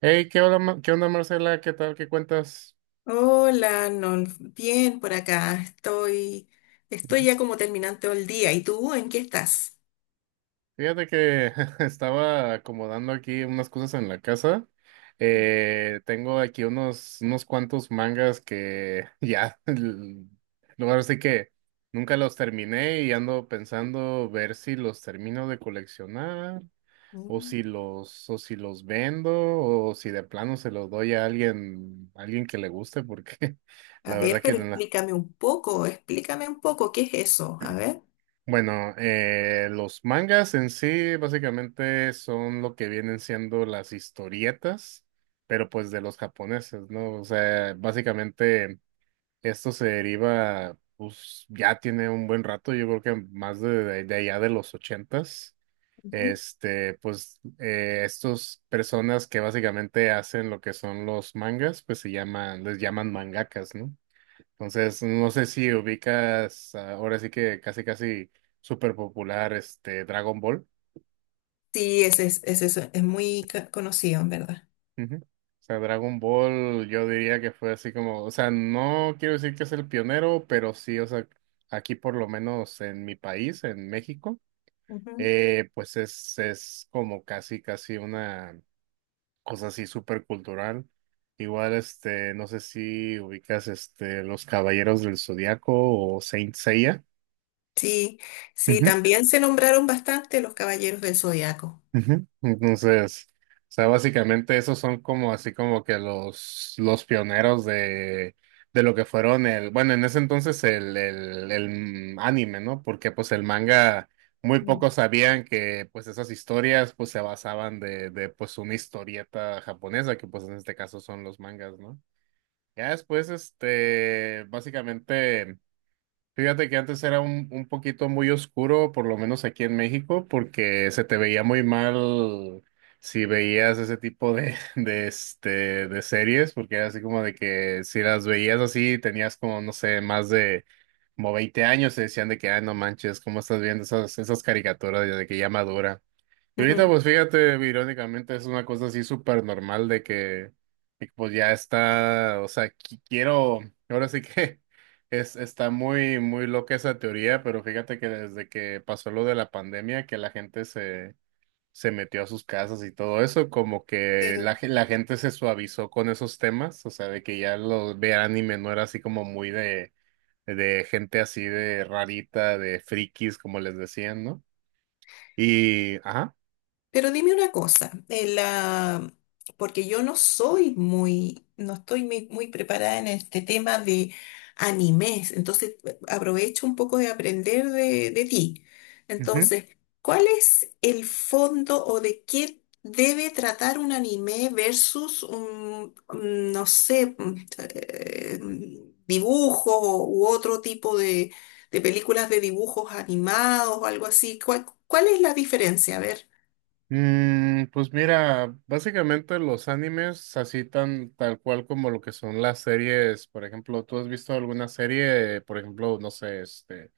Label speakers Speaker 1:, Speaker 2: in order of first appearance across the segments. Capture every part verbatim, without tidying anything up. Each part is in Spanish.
Speaker 1: Hey, ¿qué onda, Ma- qué onda, Marcela? ¿Qué tal? ¿Qué cuentas?
Speaker 2: Hola, Nolf. Bien por acá. Estoy, estoy
Speaker 1: Ujú.
Speaker 2: ya como terminando el día. ¿Y tú en qué estás?
Speaker 1: Fíjate que estaba acomodando aquí unas cosas en la casa. Eh, tengo aquí unos, unos cuantos mangas que ya, l- no, ahora sí que nunca los terminé y ando pensando ver si los termino de coleccionar o
Speaker 2: Mm.
Speaker 1: si los, o si los vendo o si de plano se los doy a alguien, a alguien que le guste porque
Speaker 2: A
Speaker 1: la
Speaker 2: ver,
Speaker 1: verdad que
Speaker 2: pero
Speaker 1: no.
Speaker 2: explícame un poco, explícame un poco qué es eso. A ver.
Speaker 1: Bueno, eh, los mangas en sí básicamente son lo que vienen siendo las historietas, pero pues de los japoneses, ¿no? O sea, básicamente esto se deriva, pues ya tiene un buen rato, yo creo que más de, de- de allá de los ochentas,
Speaker 2: Ujú.
Speaker 1: este, pues eh, estas personas que básicamente hacen lo que son los mangas, pues se llaman, les llaman mangakas, ¿no? Entonces, no sé si ubicas ah, ahora sí que casi casi súper popular este Dragon Ball.
Speaker 2: Sí, ese es, ese es, es muy ca- conocido, en verdad.
Speaker 1: Ujú. O sea, Dragon Ball yo diría que fue así como, o sea, no quiero decir que es el pionero, pero sí, o sea, aquí por lo menos en mi país, en México,
Speaker 2: Ujú.
Speaker 1: eh, pues es, es como casi casi una cosa así súper cultural. Igual, este, no sé si ubicas este Los Caballeros del Zodiaco o Saint Seiya.
Speaker 2: Sí, sí, también se nombraron bastante los Caballeros del Zodiaco.
Speaker 1: Ujú. Entonces, o sea, básicamente esos son como así como que los, los pioneros de, de lo que fueron el, bueno, en ese entonces el, el, el anime, ¿no? Porque pues el manga, muy
Speaker 2: Mm.
Speaker 1: pocos sabían que pues esas historias pues se basaban de, de pues una historieta japonesa, que pues en este caso son los mangas, ¿no? Ya después, este, básicamente... Fíjate que antes era un, un poquito muy oscuro, por lo menos aquí en México, porque se te veía muy mal si veías ese tipo de, de, este, de series, porque era así como de que si las veías así, tenías como, no sé, más de como veinte años, se decían de que, ay, no manches, ¿cómo estás viendo esas, esas caricaturas de que ya madura? Ahorita, pues fíjate, irónicamente es una cosa así súper normal de que, de que, pues ya está, o sea, qui- quiero, ahora sí que es, está muy, muy loca esa teoría, pero fíjate que desde que pasó lo de la pandemia, que la gente se, se metió a sus casas y todo eso, como que la, ge- la gente se suavizó con esos temas, o sea, de que ya lo de anime no era así como muy de, de gente así de rarita, de frikis, como les decían, ¿no? Y, ajá.
Speaker 2: Pero dime una cosa, en la- porque yo no soy muy, no estoy muy, muy preparada en este tema de animes, entonces eh, aprovecho un poco de aprender de, de ti. Entonces, ¿cuál es el fondo o de qué debe tratar un anime versus un, mm, no sé, mm, eh, mm, dibujo u otro tipo de, de películas de dibujos animados o algo así? ¿Cuál, cuál es la diferencia? A ver.
Speaker 1: Mm, pues mira, básicamente los animes así tan tal cual como lo que son las series, por ejemplo, ¿tú has visto alguna serie, por ejemplo, no sé, este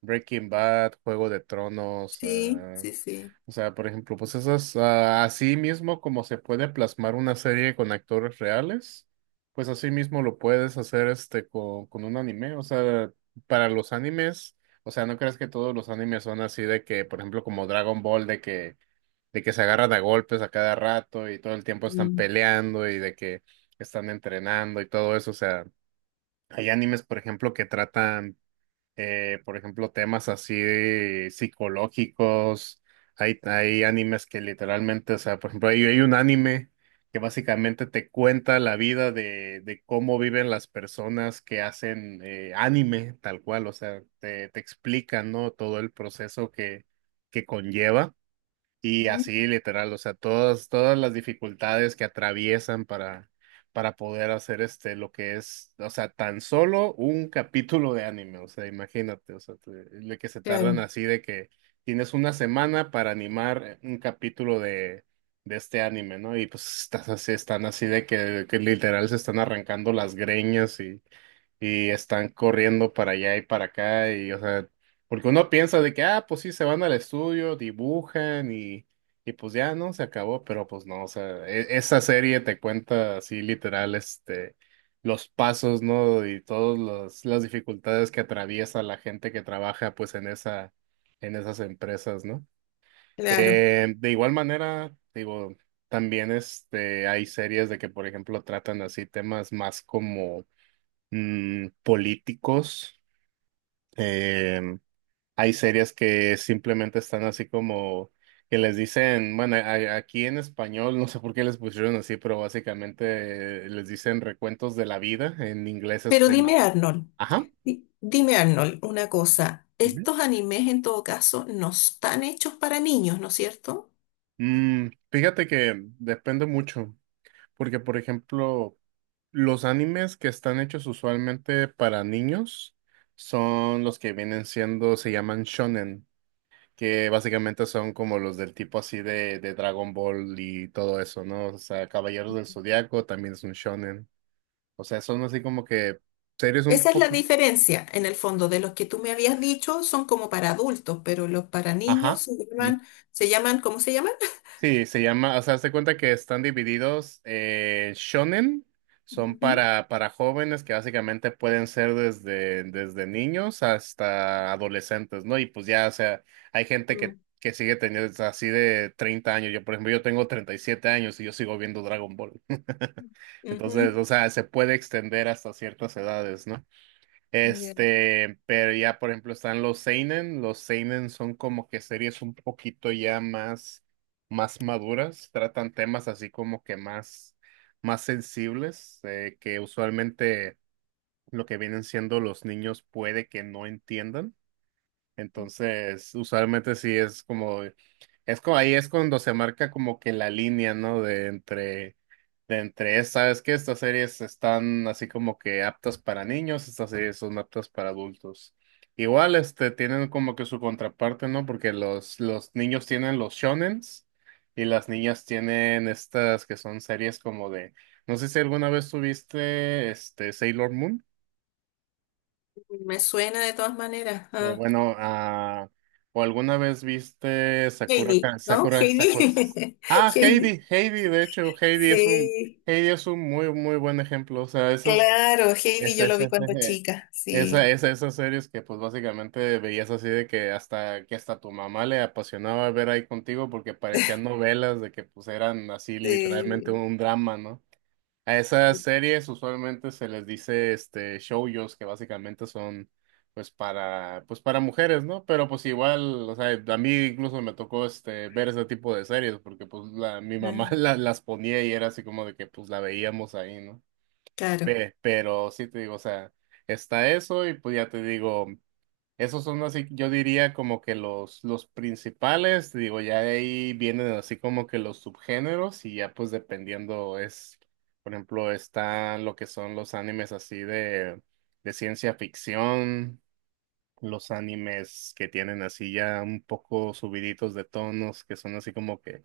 Speaker 1: Breaking Bad, Juego de Tronos,
Speaker 2: Sí,
Speaker 1: ah,
Speaker 2: sí, sí.
Speaker 1: o sea, por ejemplo, pues esas ah, así mismo como se puede plasmar una serie con actores reales, pues así mismo lo puedes hacer este con, con un anime, o sea, para los animes, o sea, no creas que todos los animes son así de que, por ejemplo, como Dragon Ball de que de que se agarran a golpes a cada rato y todo el tiempo están
Speaker 2: Mm.
Speaker 1: peleando y de que están entrenando y todo eso. O sea, hay animes, por ejemplo, que tratan, eh, por ejemplo, temas así de psicológicos. Hay, hay animes que literalmente, o sea, por ejemplo, hay, hay un anime que básicamente te cuenta la vida de, de cómo viven las personas que hacen eh, anime, tal cual, o sea, te, te explican, ¿no? Todo el proceso que, que conlleva. Y
Speaker 2: Ujú.
Speaker 1: así, literal, o sea, todas, todas las dificultades que atraviesan para, para poder hacer este, lo que es, o sea, tan solo un capítulo de anime, o sea, imagínate, o sea, te- de que se tardan
Speaker 2: Claro,
Speaker 1: así de que tienes una semana para animar un capítulo de, de este anime, ¿no? Y pues estás así, están así de que, que literal se están arrancando las greñas y y están corriendo para allá y para acá y, o sea, porque uno piensa de que, ah, pues sí, se van al estudio, dibujan y, y pues ya, ¿no? Se acabó, pero pues no, o sea, e- esa serie te cuenta así literal, este, los pasos, ¿no? Y todas las las dificultades que atraviesa la gente que trabaja, pues, en esa, en esas empresas, ¿no?
Speaker 2: claro.
Speaker 1: Eh, de igual manera, digo, también, este, hay series de que, por ejemplo, tratan así temas más como mm, políticos. Em, hay series que simplemente están así como que les dicen, bueno, a- aquí en español, no sé por qué les pusieron así, pero básicamente eh, les dicen recuentos de la vida. En inglés es
Speaker 2: Pero dime,
Speaker 1: como,
Speaker 2: Arnold,
Speaker 1: ajá.
Speaker 2: di- dime, Arnold, una cosa.
Speaker 1: Ujú.
Speaker 2: Estos animes, en todo caso, no están hechos para niños, ¿no es cierto?
Speaker 1: Mm, fíjate que depende mucho, porque por ejemplo, los animes que están hechos usualmente para niños son los que vienen siendo, se llaman shonen, que básicamente son como los del tipo así de, de Dragon Ball y todo eso, ¿no? O sea, Caballeros del Zodiaco también es un shonen. O sea, son así como que series un
Speaker 2: Esa es la
Speaker 1: poquito.
Speaker 2: diferencia, en el fondo, de los que tú me habías dicho son como para adultos, pero los para niños
Speaker 1: Ajá.
Speaker 2: se llaman, se llaman, ¿cómo se llaman?
Speaker 1: Sí, se llama, o sea, se cuenta que están divididos eh, shonen, son para, para jóvenes que básicamente pueden ser desde, desde niños hasta adolescentes, ¿no? Y pues ya, o sea, hay gente que,
Speaker 2: Ujú,
Speaker 1: que sigue teniendo o sea, así de treinta años. Yo, por ejemplo, yo tengo treinta y siete años y yo sigo viendo Dragon Ball.
Speaker 2: mm,
Speaker 1: Entonces,
Speaker 2: ujú.
Speaker 1: o sea, se puede extender hasta ciertas edades, ¿no?
Speaker 2: Ya.
Speaker 1: Este, pero ya por ejemplo están los seinen, los seinen son como que series un poquito ya más más maduras, tratan temas así como que más más sensibles eh, que usualmente lo que vienen siendo los niños puede que no entiendan. Entonces, usualmente sí es como es como ahí es cuando se marca como que la línea, ¿no? De entre de entre, sabes que estas series están así como que aptas para niños, estas series son aptas para adultos. Igual, este, tienen como que su contraparte, ¿no? Porque los, los niños tienen los shonens y las niñas tienen estas que son series como de, no sé si alguna vez tuviste, este, Sailor Moon.
Speaker 2: Me suena de todas maneras.
Speaker 1: Eh, bueno, ah, o alguna vez viste Sakura,
Speaker 2: Heidi,
Speaker 1: Ka-
Speaker 2: ¿no?
Speaker 1: Sakura, Sakura.
Speaker 2: Heidi.
Speaker 1: Ah,
Speaker 2: Heidi.
Speaker 1: Heidi, Heidi, de hecho, Heidi es un,
Speaker 2: Sí,
Speaker 1: Heidi es un muy, muy buen ejemplo. O sea, esas,
Speaker 2: claro, Heidi
Speaker 1: Es,
Speaker 2: yo lo
Speaker 1: es-
Speaker 2: vi
Speaker 1: es-
Speaker 2: cuando
Speaker 1: es-
Speaker 2: chica,
Speaker 1: esa,
Speaker 2: sí.
Speaker 1: esa, esas series que pues básicamente veías así de que hasta que hasta tu mamá le apasionaba ver ahí contigo porque parecían novelas de que pues eran así literalmente
Speaker 2: Eh,
Speaker 1: un drama, ¿no? A esas series usualmente se les dice este shoujos que básicamente son pues para pues para mujeres, ¿no? Pero pues igual, o sea, a mí incluso me tocó este ver ese tipo de series porque pues la, mi
Speaker 2: ah,
Speaker 1: mamá la- las ponía y era así como de que pues la veíamos ahí, ¿no?
Speaker 2: claro,
Speaker 1: Ve, pero sí te digo, o sea, está eso y pues ya te digo, esos son así, yo diría como que los, los principales, te digo, ya de ahí vienen así como que los subgéneros y ya pues dependiendo es, por ejemplo, están lo que son los animes así de, de ciencia ficción, los animes que tienen así ya un poco subiditos de tonos, que son así como que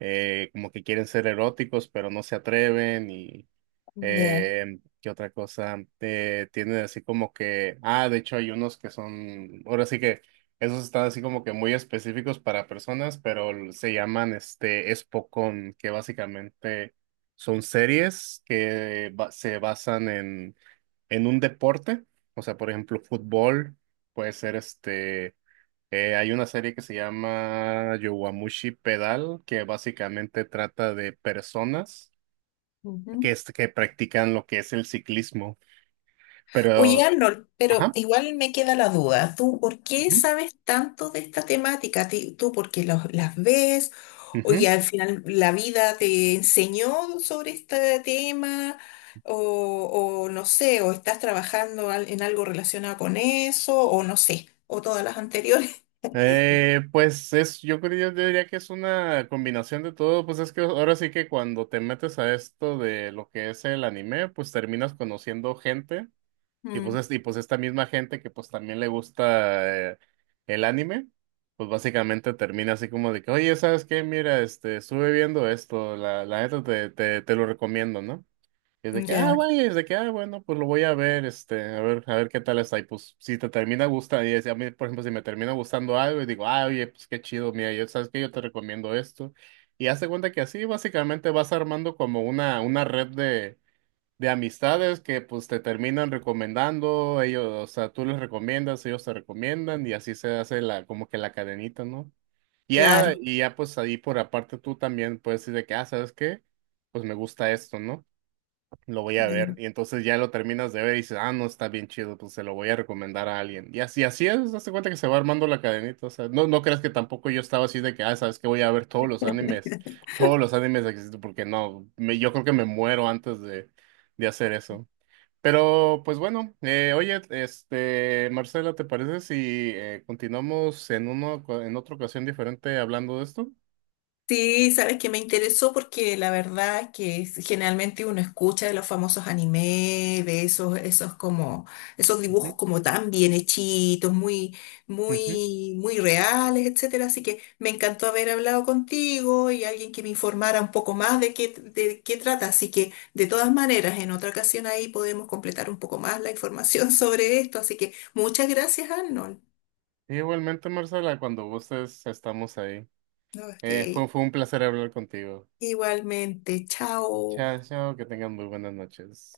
Speaker 1: eh, como que quieren ser eróticos, pero no se atreven y
Speaker 2: ya.
Speaker 1: eh, ¿qué otra cosa? Eh, tienen así como que, ah, de hecho hay unos que son, ahora sí que esos están así como que muy específicos para personas, pero l- se llaman este Espocón, que básicamente son series que ba- se basan en en un deporte, o sea, por ejemplo, fútbol, puede ser este. Eh, hay una serie que se llama Yowamushi Pedal, que básicamente trata de personas que,
Speaker 2: Ujú.
Speaker 1: es- que practican lo que es el ciclismo.
Speaker 2: Oye,
Speaker 1: Pero,
Speaker 2: Arnold, pero
Speaker 1: ajá.
Speaker 2: igual me queda la duda. ¿Tú por qué
Speaker 1: Ujú,
Speaker 2: sabes tanto de esta temática? Ti- ¿Tú porque los- las ves? Oye,
Speaker 1: ujú.
Speaker 2: al final la vida te enseñó sobre este tema, o, o no sé, o estás trabajando al- en algo relacionado con eso, o no sé, o todas las anteriores.
Speaker 1: Eh, pues es, yo creo, yo diría que es una combinación de todo. Pues es que ahora sí que cuando te metes a esto de lo que es el anime, pues terminas conociendo gente. Y pues,
Speaker 2: Mm,
Speaker 1: es- y pues esta misma gente que pues también le gusta eh, el anime, pues básicamente termina así como de que, oye, ¿sabes qué? Mira, este, estuve viendo esto, la, la neta te, te, te lo recomiendo, ¿no? Y es de que, ah,
Speaker 2: ya,
Speaker 1: güey, es de que, ah, bueno, pues lo voy a ver, este, a ver, a ver qué tal está. Y pues si te termina gustando, y es- a mí, por ejemplo, si me termina gustando algo y digo, ah, oye, pues qué chido, mira, yo, ¿sabes qué? Yo te recomiendo esto. Y hace cuenta que así básicamente vas armando como una, una red de amistades que pues te terminan recomendando, ellos, o sea, tú les recomiendas, ellos te recomiendan y así se hace la, como que la cadenita, ¿no? Y ya,
Speaker 2: claro.
Speaker 1: y ya pues ahí por aparte tú también puedes decir de que, ah, ¿sabes qué? Pues me gusta esto, ¿no? Lo voy a ver. Y entonces ya lo terminas de ver y dices, ah, no, está bien chido, pues se lo voy a recomendar a alguien. Y así, así es, hazte cuenta que se va armando la cadenita. O sea, no, no creas que tampoco yo estaba así de que, ah, ¿sabes qué? Voy a ver todos los animes, todos los animes que existen, porque no, me- yo creo que me muero antes de de hacer eso. Pero pues bueno, eh, oye, este, Marcela, ¿te parece si eh, continuamos en uno, en otra ocasión diferente hablando de esto?
Speaker 2: Sí, sabes que me interesó porque la verdad es que generalmente uno escucha de los famosos anime, de esos, esos como, esos dibujos
Speaker 1: Ujú,
Speaker 2: como tan bien hechitos, muy,
Speaker 1: ujú.
Speaker 2: muy, muy reales, etcétera. Así que me encantó haber hablado contigo y alguien que me informara un poco más de qué, de qué trata. Así que de todas maneras, en otra ocasión ahí podemos completar un poco más la información sobre esto. Así que muchas gracias, Arnold.
Speaker 1: Igualmente, Marcela, cuando gustes, estamos ahí.
Speaker 2: No, es
Speaker 1: Eh, fue,
Speaker 2: que
Speaker 1: fue un placer hablar contigo.
Speaker 2: igualmente, chao.
Speaker 1: Chao, chao, que tengan muy buenas noches.